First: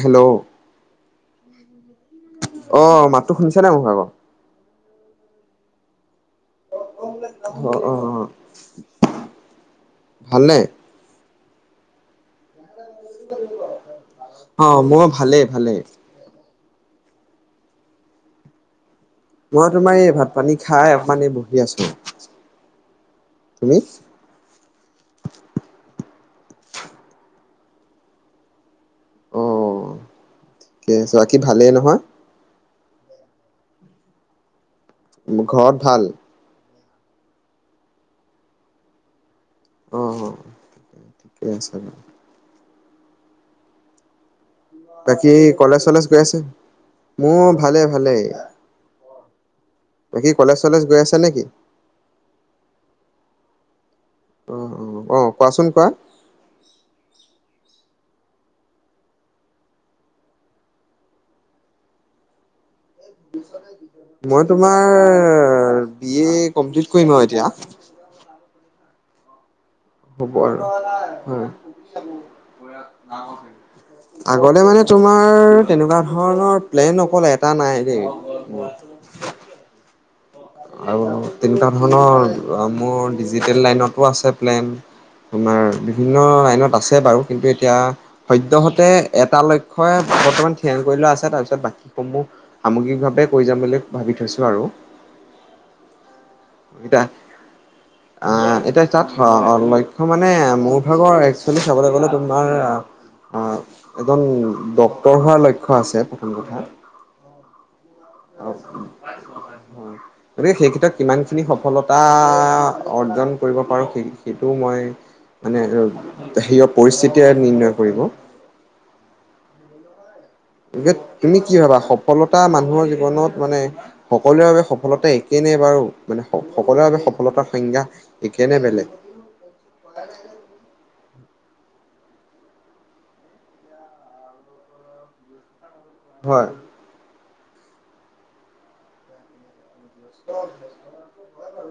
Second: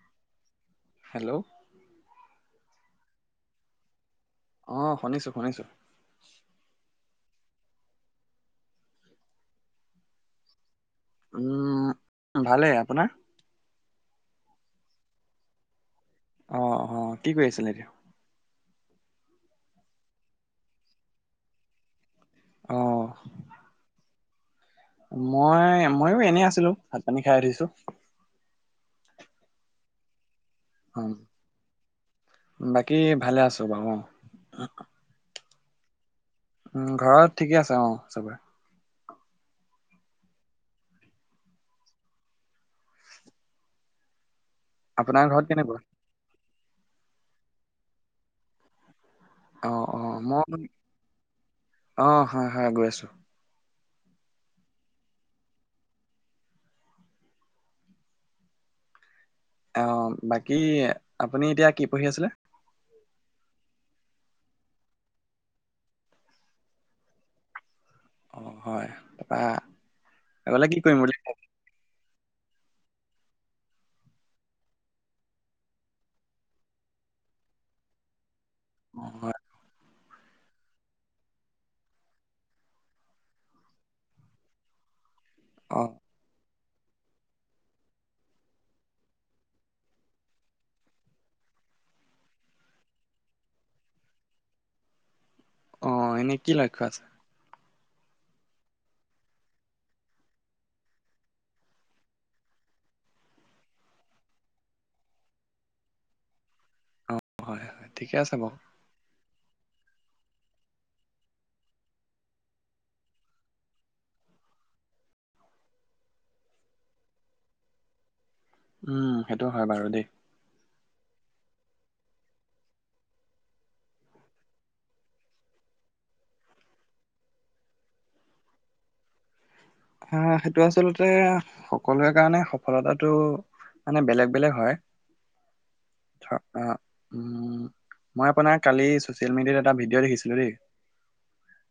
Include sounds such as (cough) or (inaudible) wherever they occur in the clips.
হে হেল্ল'। অ' মাততো শুনিছা নে মোৰ ভালকে? অ' শুনিছো শুনিছো। অ' অ' অ' ভালনে? উম্ ভালেই। আপোনাৰ? অ' মোৰ ভালেই ভালেই। অ' অ' কি কৰি আছিলে এতিয়া? মই তোমাৰ এই ভাত পানী খাই অকমান বহি আছো। অ'। তুমি? মই -মইয়ো এনেই আছিলো ভাত পানী খাই উঠিছো। অ' ঠিক অ আছে, বাকী ভালেই নহয়? বাকী ভালে আছো বাৰু অ',। ঘৰত ভাল? উম' ঘৰত ঠিকে আছে অ' চবৰে। অ' ঠিকে আছে দে। আপোনাৰ বাকী ঘৰত কেনেকুৱা কলেজ চলেজ গৈ আছে? মোৰ ভালে ভালেই। অ'- অ' মই। চলেজ গৈ আছা নেকি অ' হয়- হয় গৈ আছো। উম' অ' অ' কোৱাচোন কোৱা। অ' বাকী আপুনি এতিয়া কি পঢ়ি আছিলে? মই তোমাৰ বি এ কমপ্লিট কৰিম আৰু এতিয়া। অ' হয়। তাৰপৰা হ'ব আৰু হয়। (inaudible) আগতে মানে তোমাৰ তেনেকুৱা ধৰণৰ প্লেন অকলে এটা নাই দেই। অ', হয়। আৰু তেনেকুৱা ধৰণৰ মোৰ ডিজিটেল লাইনতো আছে প্লেন। আমাৰ অ বিভিন্ন লাইনত আছে বাৰু কিন্তু এতিয়া সদ্যহতে এটা লক্ষ্যই বৰ্তমান থিৰাং কৰি লোৱা আছে তাৰপিছত বাকীসমূহ সামগ্ৰিকভাৱে কৈ যাম বুলি ভাবি থৈছোঁ আৰু। অ' এনেই কি লক্ষ্য আছে? এতিয়া আহ, এতিয়া তাত লক্ষ্য মানে মোৰ ভাগৰ একচুৱেলি চাবলৈ গ'লে তোমাৰ আহ এজন ড্ক্তৰ হোৱাৰ লক্ষ্য আছে প্ৰথম কথা। অ' হয়- হয় ঠিকে আছে বাৰু। গতিকে সেই ক্ষেত্ৰত কিমানখিনি সফলতা অৰ্জন কৰিব পাৰো সেইটোও মইয়ে। মানে সেইয়া পৰিস্থিতিয়ে নিৰ্ণয় কৰিব। উম', সেইটো হয় বাৰু দেই। গতিকে তুমি কি ভাবা? সফলতা মানুহৰ জীৱনত মানে সকলোৰে বাবে সফলতা একে নে বাৰু, মানে সকলোৰে বাবে সফলতাৰ সংজ্ঞা একেই নে বেলেগ? আহ সেইটো আচলতে সকলোৰে কাৰণে সফলতাটো মানে, বেলেগ -বেলেগ হয়। থ হয় অ' উম্ মই আপোনাৰ কালি ছ চিয়েল মিডিয়াত এটা ভিডিঅ' দেখিছিলোঁ দেই,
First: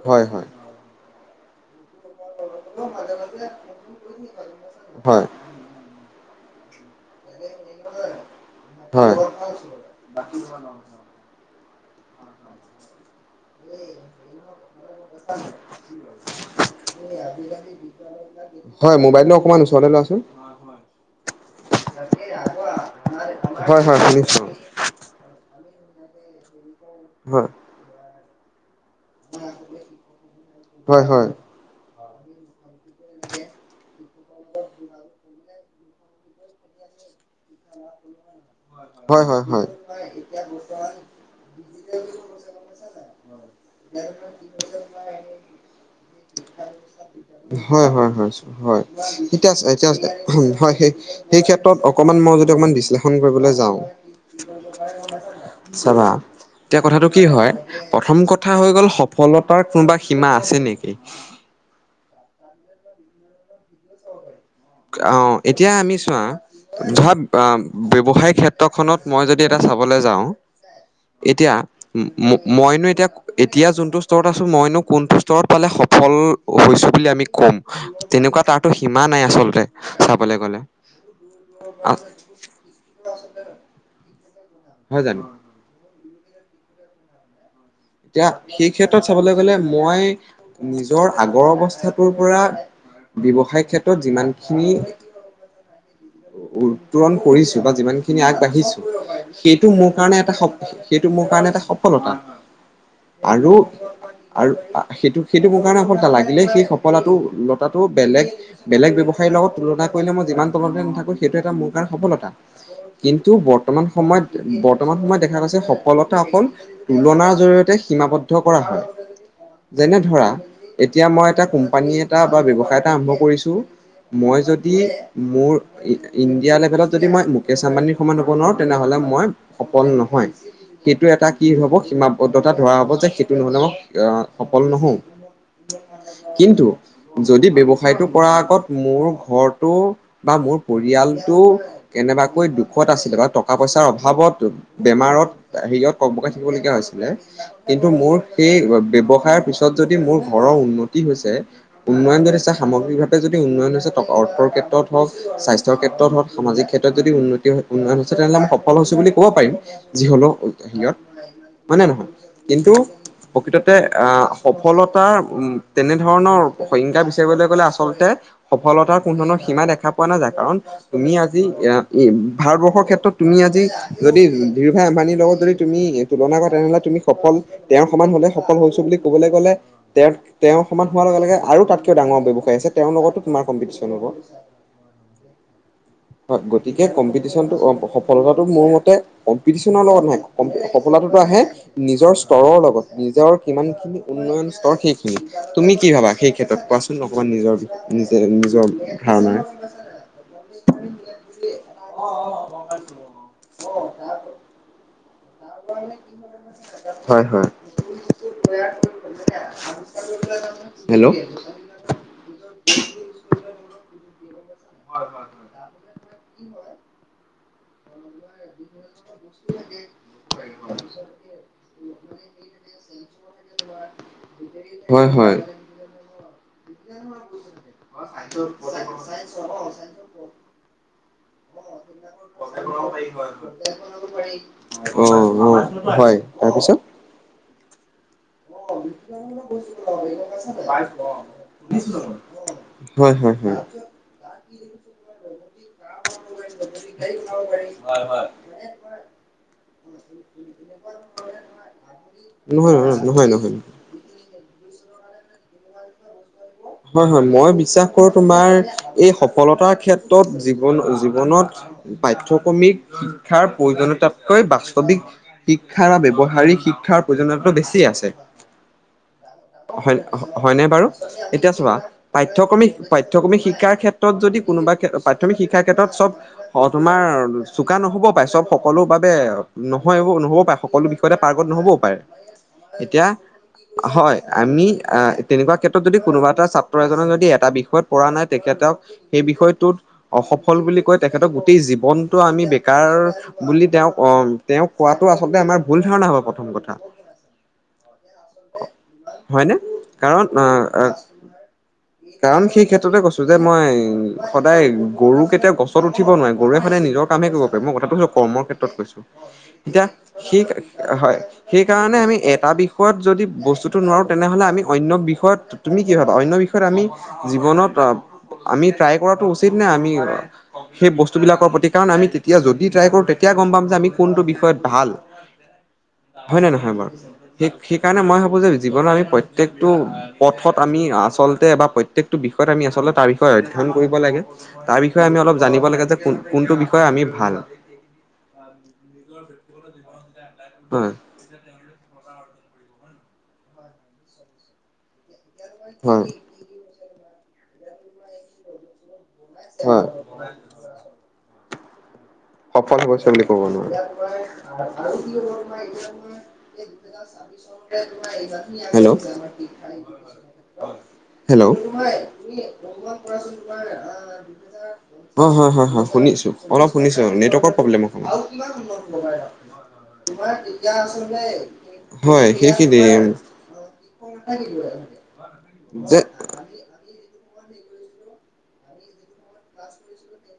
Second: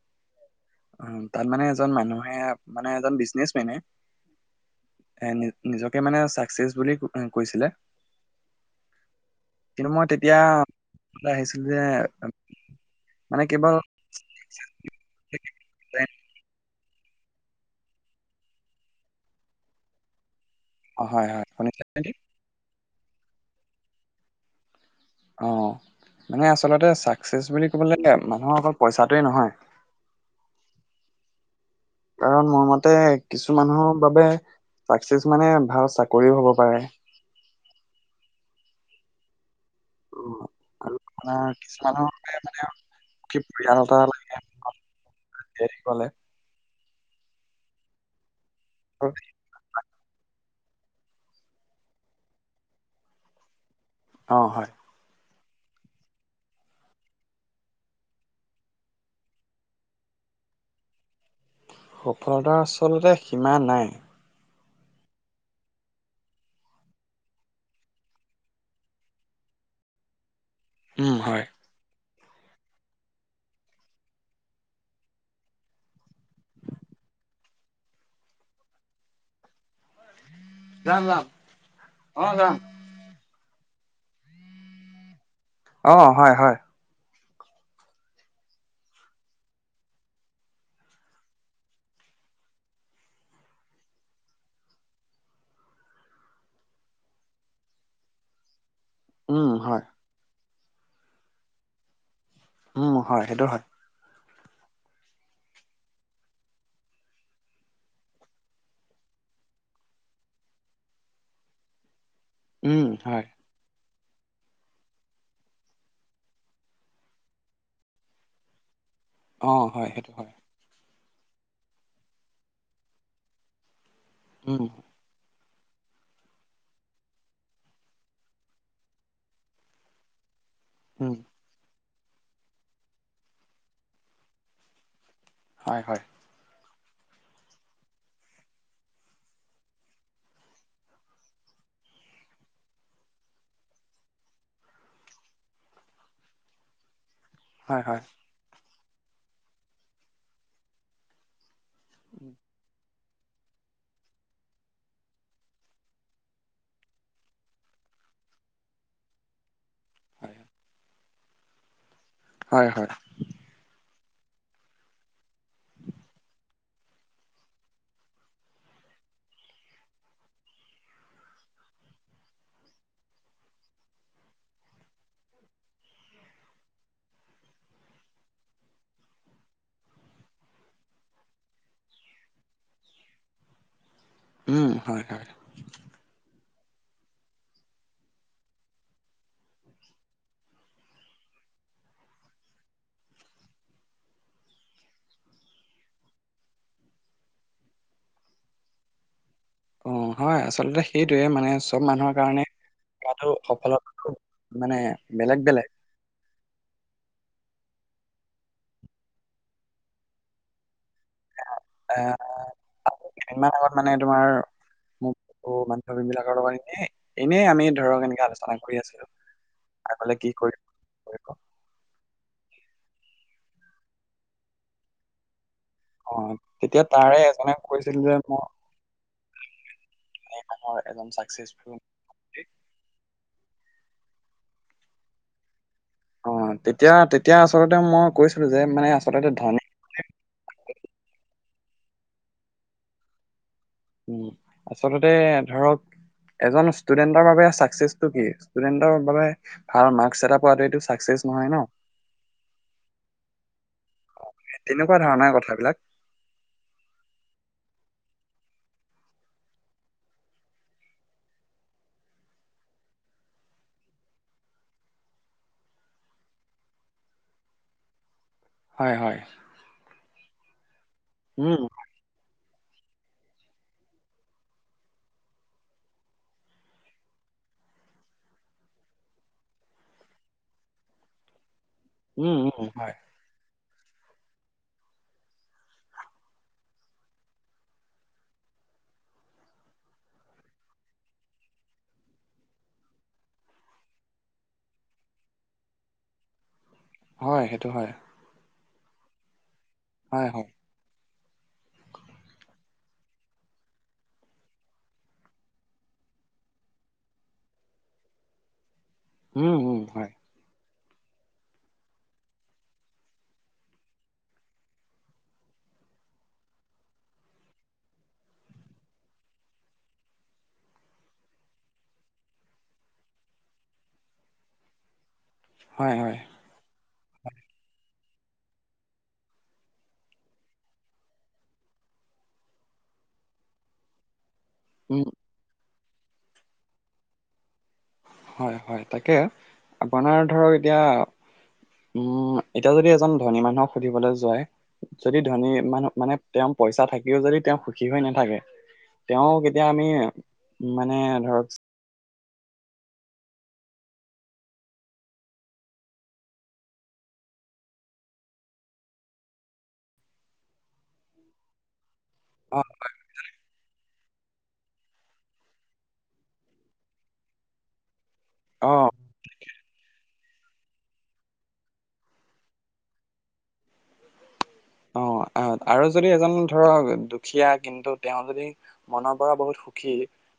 হয় হয় অ তাত মানে এজন মানুহে, মানে এজন বিজনেছমেনে হয় এ নি নিজকে মানে চাক্সেচ বুলি এই কৈছিলে, হয় কিন্তু মই তেতিয়া ওলাই আহিছিল যে, মানে কেৱল (unintelligible) হয় মোবাইলটো অকমান ওচৰলে লোৱাচোন অ হয় হয় শুনিছে নেকি? হয় হয় শুনিছো। অ মানে আচলতে চাক্সেচ হয় বুলি কবলে গ'লে মানুহৰ অকল পইচাটোৱে নহয়। হয় হয়। কাৰণ মোৰ মতে কিছু মানুহৰ বাবে চাক্সেচ মানে ভাল চাকৰিও হব পাৰে। হয় হয় হয়। অ আৰু আপোনাৰ কিছুমানৰ মতে মানে, (unintelligible) লাগে কলে (unintelligible) হয় হয় হয় হয়। এতিয়া এতিয়া হয়, সেই সেই ক্ষেত্ৰত অকমান মই যদি অকমান বিশ্লেষণ কৰিবলৈ যাওঁ, অ হয় চাবা, এতিয়া কথাটো কি হয়, প্ৰথম ক- থা হৈ গ'ল সফলতাৰ কোনোবা সীমা আছে নেকি? সফলতাৰ আচলতে সীমা নাই। অ, এতিয়া আমি চোৱা ধৰা ব্যৱসায় ক্ষেত্ৰখনত মই যদি এটা চাবলে যাওঁ। উম হয় এতিয়া ম ম মইনো এতিয়া এতিয়া যোনটো স্তৰত আছো মইনো কোনটো স্তৰত পালে সফল হৈছো বুলি আমি কম। তেনেকুৱা এটাটো সীমা নাই আচল যাম যাম, অ যাম। (unintelligible) হয় জানো? অ হয় হয়। এতিয়া সেই ক্ষেত্ৰত চাবলে গলে মই নিজৰ আগৰ অৱস্থাটোৰ পৰা, ব্যৱসায় ক্ষেত্ৰত যিমানখিনি উত্তৰণ কৰিছো বা যিমান খিনি আগবাঢ়িছো উম সেইটো হয় মোৰ কাৰণে এটা স সেইটো মোৰ কাৰণে এটা সফলতা। উম হয় সেইটো আৰু হয় আৰু সেইটো সেইটো মোৰ কাৰণে সফলতা লাগিলেই সেই সফলাটো লতাটো বেলেগ বেলেগ ব্যৱসায়ীৰ লগত তুলনা কৰিলে মই যিমান তুলনাত নাথাকো সেইটো এটা মোৰ কাৰণে সফলতা। উম হয় কিন্তু ব ৰ্তমান সময়ত বৰ্তমান সময়ত দেখা গৈছে সফলতা অকল তুলনাৰ জৰিয় তে সীমাবদ্ধ কৰা হয়। অ হয় যেনে সেইটো ধৰা হয় এতিয়া মই এটা কোম্পানী এটা বা ব্যৱসায় এটা আৰম্ভ কৰিছোঁ, মই উম যদি মোৰ ইণ্ডিয়া লেভেলত যদি মই মুকেশ আম্বানীৰ সমান হ'ব নোৱাৰোঁ তেনেহ'লে মই সফল নহয়। সেইটো উম এটা কি হ'ব সীমাবদ্ধতা ধৰা হ'ব যে সেইটো নহ'লে মই এ সফল নহওঁ। হয় হয়। কিন্তু যদি ব্যৱসায়টো কৰাৰ আগত মোৰ ঘৰটো বা মোৰ পৰিয়ালটো কেনেবাকৈ দুখত আছিলে বা টকা পইচাৰ অভাৱত বেমাৰত হেৰিত ককবকাই থাকিব লগীয়া হৈছিলে হয় কিন্তু হয় মোৰ সেই ব্যৱসায়ৰ পিছত যদি মোৰ ঘৰৰ উন্নতি হৈছে উন্নয়ন ঘটিছে সামগ্ৰিকভাৱে যদি উন্নয়ন হৈছে টক অৰ্থ ক্ষেত্ৰত হওক, স্বাস্থ্যৰ ক্ষেত্ৰত হওক, সামাজিক ক্ষেত্ৰত যদি উন্নতি হয় উন্নয়ন হৈছে, তেনেহ'লে আমি সফল হৈছো বুলি ক'ব পাৰিম। যি হলেও সিহঁত হয় নে নহয়, হয় হয় কিন্তু হয়, প্ৰকৃততে আ সফলতাৰ তেনেধৰণৰ সংজ্ঞা বিচাৰিবলে গ'লে আচলতে, সফলতাৰ কোনো ধৰণৰ সীমা দেখা পোৱা নাযায়, কাৰণ তুমি আজি এ, ভাৰতবৰ্ষৰ ক্ষেত্ৰত তুমি আজি যদি ধীৰভাই আম্বানীৰ লগত যদি তুমি তুলনা কৰা তেনেহলে তুমি সফল, তেওঁৰ সমান হলে সফল হৈছো বুলি কবলে গলে। তেওঁ, তেওঁৰ সমান হোৱাৰ লগে লগে আৰু তাতকৈ ডাঙৰ ব্যৱসায়ী আছে তেওঁৰ লগতো তোমাৰ কম্পিটিচন হ'ব। উম' হয়, হয় হয়, গতিকে কম্পিটিশ্যনটো অ সফলতাটো মোৰ মতে কম্পিটিশনৰ লগত নাই, সফ সফলটাতো আহে নিজৰ স্তৰৰ লগত নিজৰ কিমান খিনি উন্নয়ন স্তৰ সেইখিনি, তুমি কি ভাবা সেই ক্ষেত্ৰত কোৱাচোন? চোন অকমান নিজৰ, নিজে নিজৰ ধাৰণাৰ অ, হয় আচলতে সেইটোয়ে মানে চব মানুহৰ কাৰণে কৰাটো সফলতাটো মানে বেলেগ-বেলেগ। হয়, হয় হেল্ল'! এহ, আৰু কেইদিনমান আগত মানে তোমাৰ মোৰ বন্ধু বান্ধৱী বিলাকৰ লগত এনেই, এনেই আমি ধৰক এনেকে আলোচনা কৰি আছিলো। আগলে কি কৰিম কৰিব। হয়, হয় অ তেতিয়া তাৰে এজনে কৈছিল যে মই (unintelligible) ঘৰৰ এজন চাকচেচফুল পাৰি অ অ হয় অ, তেতিয়া-তেতিয়া আচলতে মই। কৈছিলো যে অ, মানে আচলতে (unintelligible) ধনী (unintelligible) পাইছা নাই পাইছো অ দিছো হয়, হয়, হয় তাছত উম, আচলতে ধৰক এজন ষ্টুডেন্টৰ বাবে চাকচেচটো কি, ষ্টুডেন্টৰ বাবে ভাল মাৰ্কছ এটা পোৱাটো এইটো চাকচেছ নহয় ন। নহয়, অ, নহয়-নহয়। তেনেকুৱা ধৰণৰ কথা বিলাক। হয়, হয় মই বিশ্বাস কৰো তোমাৰ এই সফলতাৰ ক্ষেত্ৰত জীৱন-জীৱনত পাঠ্যক্ৰমিক শিক্ষাৰ প্ৰয়োজনীয় তাতকৈ বাস্তৱিক শিক্ষাৰ ব্যৱহাৰিক শিক্ষাৰ প্ৰয়োজনীয়তটো বেছি আছে। হয়, হয় হয় হয় নে বাৰু, এতিয়া উম চোৱা পাঠ্যক্ৰমিক, পাঠ্যক্ৰমিক শিক্ষাৰ ক্ষেত্ৰত যদি কোনোবা পাঠ্যমিক শিক্ষাৰ ক্ষেত্ৰত চব অ, তোমাৰ চোকা নহব পাৰে চব সকলো বাবে নহয় নহব পাৰে সকলো পাৰ্গত নহবও পাৰে। উম উম হয় এতিয়া হয়, আমি আহ তেনেকুৱা ক্ষেত্ৰত যদি কোনোবা এটা ছাত্ৰ এজনে যদি এটা বিষয়ত পৰা নাই তেখেতক সেই বিষয়টোত অসফল বুলি কয় তেখেতক গোটেই জীৱনটো আমি বেকাৰ বুলি তেওঁক অ, তেওঁক কোৱাটো আচলতে আমাৰ ভুল ধাৰণা হব প্ৰথম কথা। হয় সেইটো হয়। হয় নে, হয় হয় কাৰণ আহ কাৰণ সেই ক্ষেত্ৰতে কৈছো যে মই, সদায় গৰু কেতিয়াও গছত উঠিব নোৱাৰে গৰুৱে সদায় নিজৰ কামে কৰিব পাৰি মই কথাটো কৰ্মৰ ক্ষেত্ৰত কৈছো উম, উম, এতিয়া হয়, সেই হয় সেইকাৰণে আমি এটা বিষয়ত যদি বস্তুটো নোৱাৰো তেনেহ'লে আমি অন্য বিষয়ত তুমি কি কথা অন্য বিষয়ত আমি জীৱনত আমি ট্ৰাই কৰাটো উচিত নে আমি সেই বস্তুবিলাকৰ প্ৰতি কাৰণ আমি তেতিয়া যদি ট্ৰাই কৰোঁ তেতিয়া গম পাম যে আমি কোনটো বিষয়ত ভাল। হয়, হয়। হয় নে নহয় বাৰু? সেই সেইকাৰণে মই ভাবোঁ যে জীৱনত আমি প্ৰত্যেকটো পথত আমি আচল প্ৰত্যেকটো বিষয়ত আমি আচলতে তাৰ বিষয়ে অধ্যয়ন কৰিব লাগে, তাৰ উম, বিষয়ে আমি অলপ জানিব লাগে যে কোনটো বিষয়ে আমি ভাল। হয় হয় তাকে আপোনাৰ ধৰক এতিয়া হয় উম, এতিয়া যদি এজন ধনী মানুহক সুধিবলৈ যায় যদি ধনী মানুহ হয় মানে তেওঁৰ পইচা থাকিও যদি তেওঁ সুখী হৈ নাথাকে। তেওঁক এতিয়া হয় আমি মানে ধৰক সফল হৈছে বুলি কব নোৱাৰি। হেল্ল! হেল্ল! অ', অঁ হয় হয় হয় শুনি আছো অলপ শুনিছো। নেটৰ প্ৰব্লেম অক অ', হয় সেই (unintelligible) (unintelligible) অ আ আৰু যে যদি এজন ধৰক দুখীয়া কিন্তু তেওঁ যদি মনৰ পৰা বহুত সুখী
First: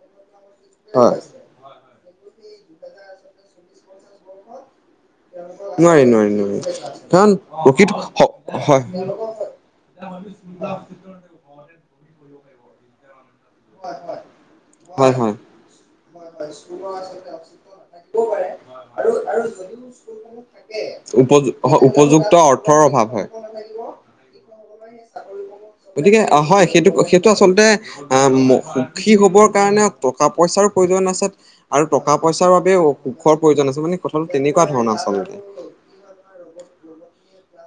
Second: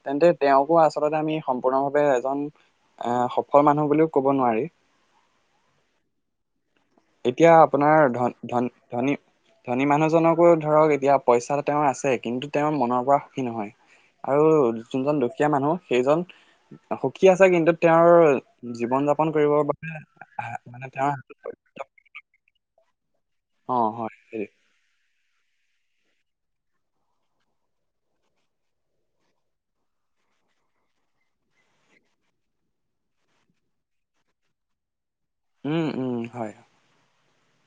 তেন্তে তেওঁকো আচলতে হয় আমি সম্পূৰ্ণভাৱে এজন এ সফল মানুহ বুলিও ক'ব নোৱাৰি। নোৱাৰি, নোৱাৰি, নোৱাৰি। কাৰণ এতিয়া প্ৰকৃত আপোনাৰ ধন, ধন, হয় ধনী ধনী মানুহজনকো ধৰক এতিয়া পইচা তেওঁৰ আছে, কিন্তু তেওঁৰ মনৰ পৰা সুখী নহয় আৰু হয় যোনজন হয় দুখীয়া মানুহ সেইজন সুখী আছে কিন্তু তেওঁৰ জীৱন যাপন কৰিবৰ বাবে মানে উপযু তেওঁ উপযুক্ত অৰ্থৰ অভাৱ অ হয়। (inaudible) গতিকে হয় সেইটো, সেইটো আচলতে আহ, সুখী হবৰ কাৰণে টকা পইচাৰ প্ৰয়োজন আছে আৰু টকা পইচাৰ বাবে সুখৰ প্ৰয়োজন আছে, মানে কথাটো তেনেকুৱা ধৰণৰ আচলতে। উম উম, হয়।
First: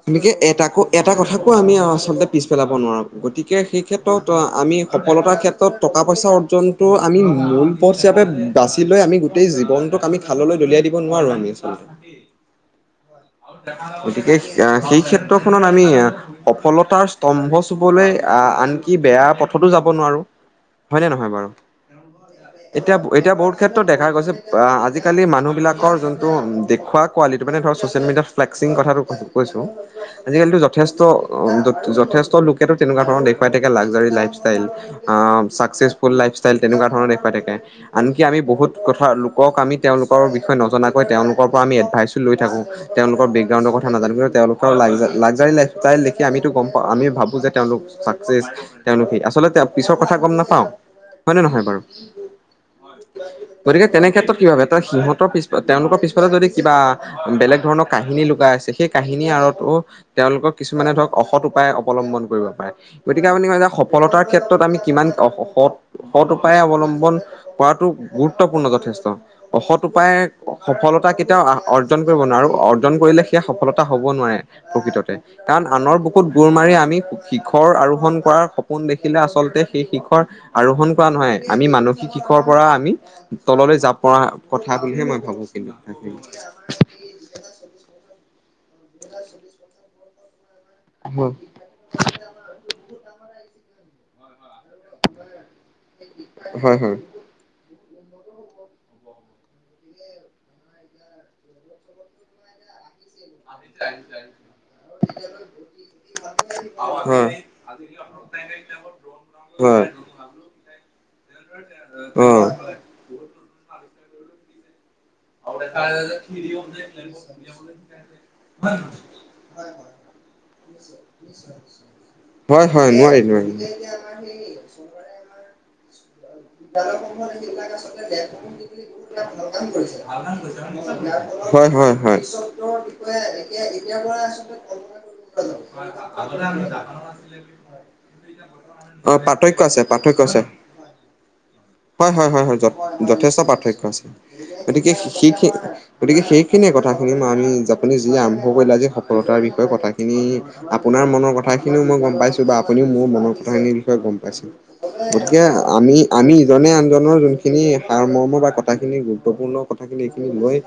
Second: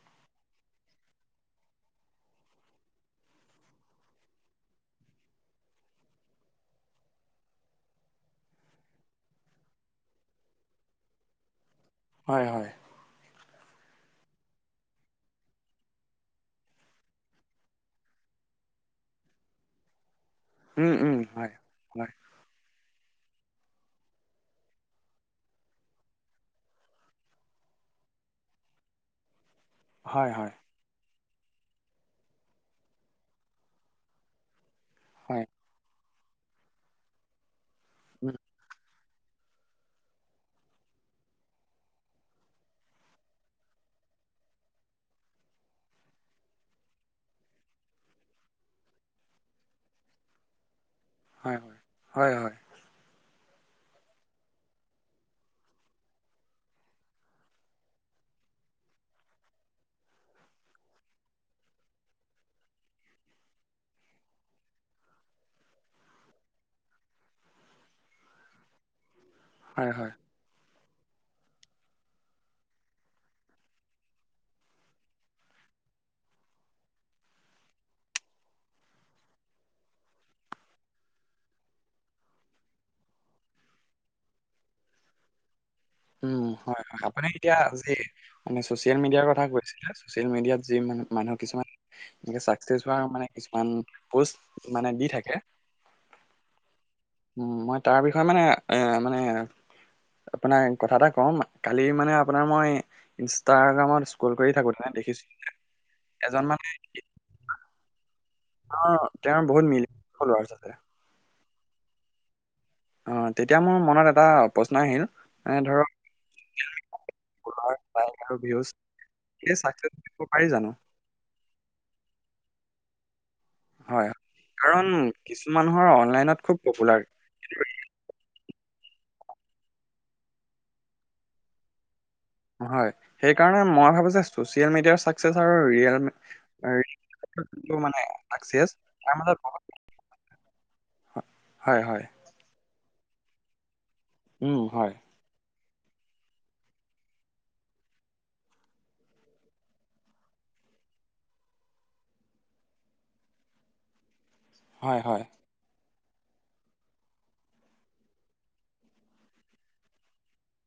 এনেকে এটাকো এটা কথাকো আমি আচলতে পিছ পেলাব নোৱাৰো গতিকে সেই ক্ষেত্ৰত ত আমি সফলতাৰ ক্ষেত্ৰত টকা, পইচা অৰ্জনটো আমি মূল পথ হিচাপে বাচি লৈ আমি গোই জীৱনটোক আমি খাললৈ দলিয়াই দিব নোৱাৰো আমি আচলতে। হয়-হয়। গতিকে সেই ক্ষেত্ৰখনত আমি সফলতাৰ স্তম্ভ চুবলৈ আহ, আনকি বেয়া পথতো যাব নোৱাৰো। উম হয়নে, উম নহয় বাৰু? হয় হয় এতিয়া-এতিয়া বহুত ক্ষেত্ৰত দেখা গৈছে। আজিকালি মানুহবিলাকৰ যোনটো দেখুওৱা কোৱালিটি মানে ধৰ মিডিয়াত ফ্লেক্সিং কথাটো কৈছোঁ, হয় আজি হয় কালিতো যথেষ্ট যথেষ্ট লোকেতো তেনেকুৱা ধৰণৰ দেখুৱাই থাকে, লাকজাৰী লাইফষ্টাইল হয় চাকচেচ ফুল লাইফষ্টাই তেনেুৱ ধৰণৰ দেখুৱাইকে। আনকি উম আমি বহুত কথা লোকক আমি তেওঁলোকৰ বিষয়ে নজনাকৈ তেওঁলোকৰ পৰা আমি এডভাইচো লৈ থাকো। তেওঁলোক বেকগ্ৰাউণ্ডৰ কথাজান কিন্ত তেওঁলোকৰ ল, লজাৰী লাই ইল দেখি আমিতো গম পা, আমি ভাবোঁ যে তেওঁলোক চাকচচ তেওঁলোকেই আচলতে পিছৰ কথা গম নাপাও হয়নে, নহয় বাৰু? হয়। গতিকে তেনে ক্ষেত্ৰত কি ভাবে এ, সিহঁতৰ পিছ তেওঁলোকৰ পিছফালে যদি কিবা বেলেগ ধৰণৰ। কাহিনী লুকাই আছে, সেই কাহিনীৰ আঁৰতো তেওঁলোকৰ কিছুমানে ধৰক, অসৎ উপায় অৱলম্বন কৰিব পাৰে। গতিকে আপুনি কয় যে সফলতাৰ ক্ষেত্ৰত আমি কিমান সৎ উপায় অৱলম্বন কৰাটো গুৰুত্বপূৰ্ণ যথেষ্ট। অসৎ হয় হয় উপায়েৰে সফলতা কেতিয়াও অৰ্জন কৰিব নোৱাৰো আৰু জন কৰিলে সেইয়া সফলতা হ'ব নোৱাৰে প্ৰকৃততে। কাৰণ আনৰ বুকুত গোৰ মাৰি আমি শিখৰ আৰোহণ কৰাৰ সপোন দেখিলে, আচলতে সেই শিখৰ আৰোহণ কৰা নহয়, আমি মানসিক শিখৰৰ পৰা আমি তললৈ যাব পৰা কথা বুলিহে মই ভাবো কিন্তু। হয়-হয়, আপুনি এতিয়া যি মানে চচিয়েল মিডিয়াৰ কথা কৈছিলে ছ'চিয়েল মিডিয়াত যি হয় মানুহ কিছুমান এনেকে চাকচেছ হোৱা মানে কিছুমান পষ্ট মানে দি থাকে। হয়-হয়। উম, মই তাৰ বিষয়ে মানে, এ মানে আপোনাৰ কথা এটা ক'ম, কালি মানে আপোনাৰ মই ইনষ্টাগ্ৰামত স্কল কৰি থাকোতেনে, দেখিছো যে এজন মানে আজি (unintelligible) অ', তেওঁ বহুত মিলিন ফ'ল'ৱাৰচ আছে। উম, অ', তেতিয়া মোৰ মনত এটা প্ৰশ্ন আহিল। মানে ধৰক অ', ফলোৱাৰ লাইক আৰু ভিউজ (unintelligible) এই চাক (unintelligible) পাৰি জানো হয়-হয়, নোৱাৰি-নোৱাৰি। হয়, কাৰণ কিছু মানুহৰ অনলাইনত খুব পপুলাৰ বিদ্যালয়সমূহত সেইবিলাক আচলতে দেখ (unintelligible) হয়-হয়-হয়। হয়, সেইকাৰণে মই ভাবো যে, চচিয়েল মিডিয়াৰ চাকচেছ আৰু ৰিয়েল যিটো মানে চাকচেছ, যাব। তাৰ অ' মাজত পাৰ্থক্য বহুত আছে হয় হয় হয়-হয়-হয়-হয়, যথেষ্ট পাৰ্থক্য আছে, উম গতিকে হয় সেই গতিকে সেইখিনিয়েই কথাখিনি, মই আমি আপুনি যি আৰম্ভ কৰিলে আজি, সফলতাৰ বিষয়ে কথাখিনি। আপোনাৰ মনৰ কথা খিনিও মই গম পাইছো বা আপুনিও মোৰ মনৰ কথাখিনিৰ বিষয়ে গম পাইছে, হয় হয় গতিকে আমি আমি ইজনে আনজনৰ যোনখিনি সাৰমৰ্ম বা কথাখিনি, গুৰুত্বপূৰ্ণ কথাখিনি এইখিনি লৈ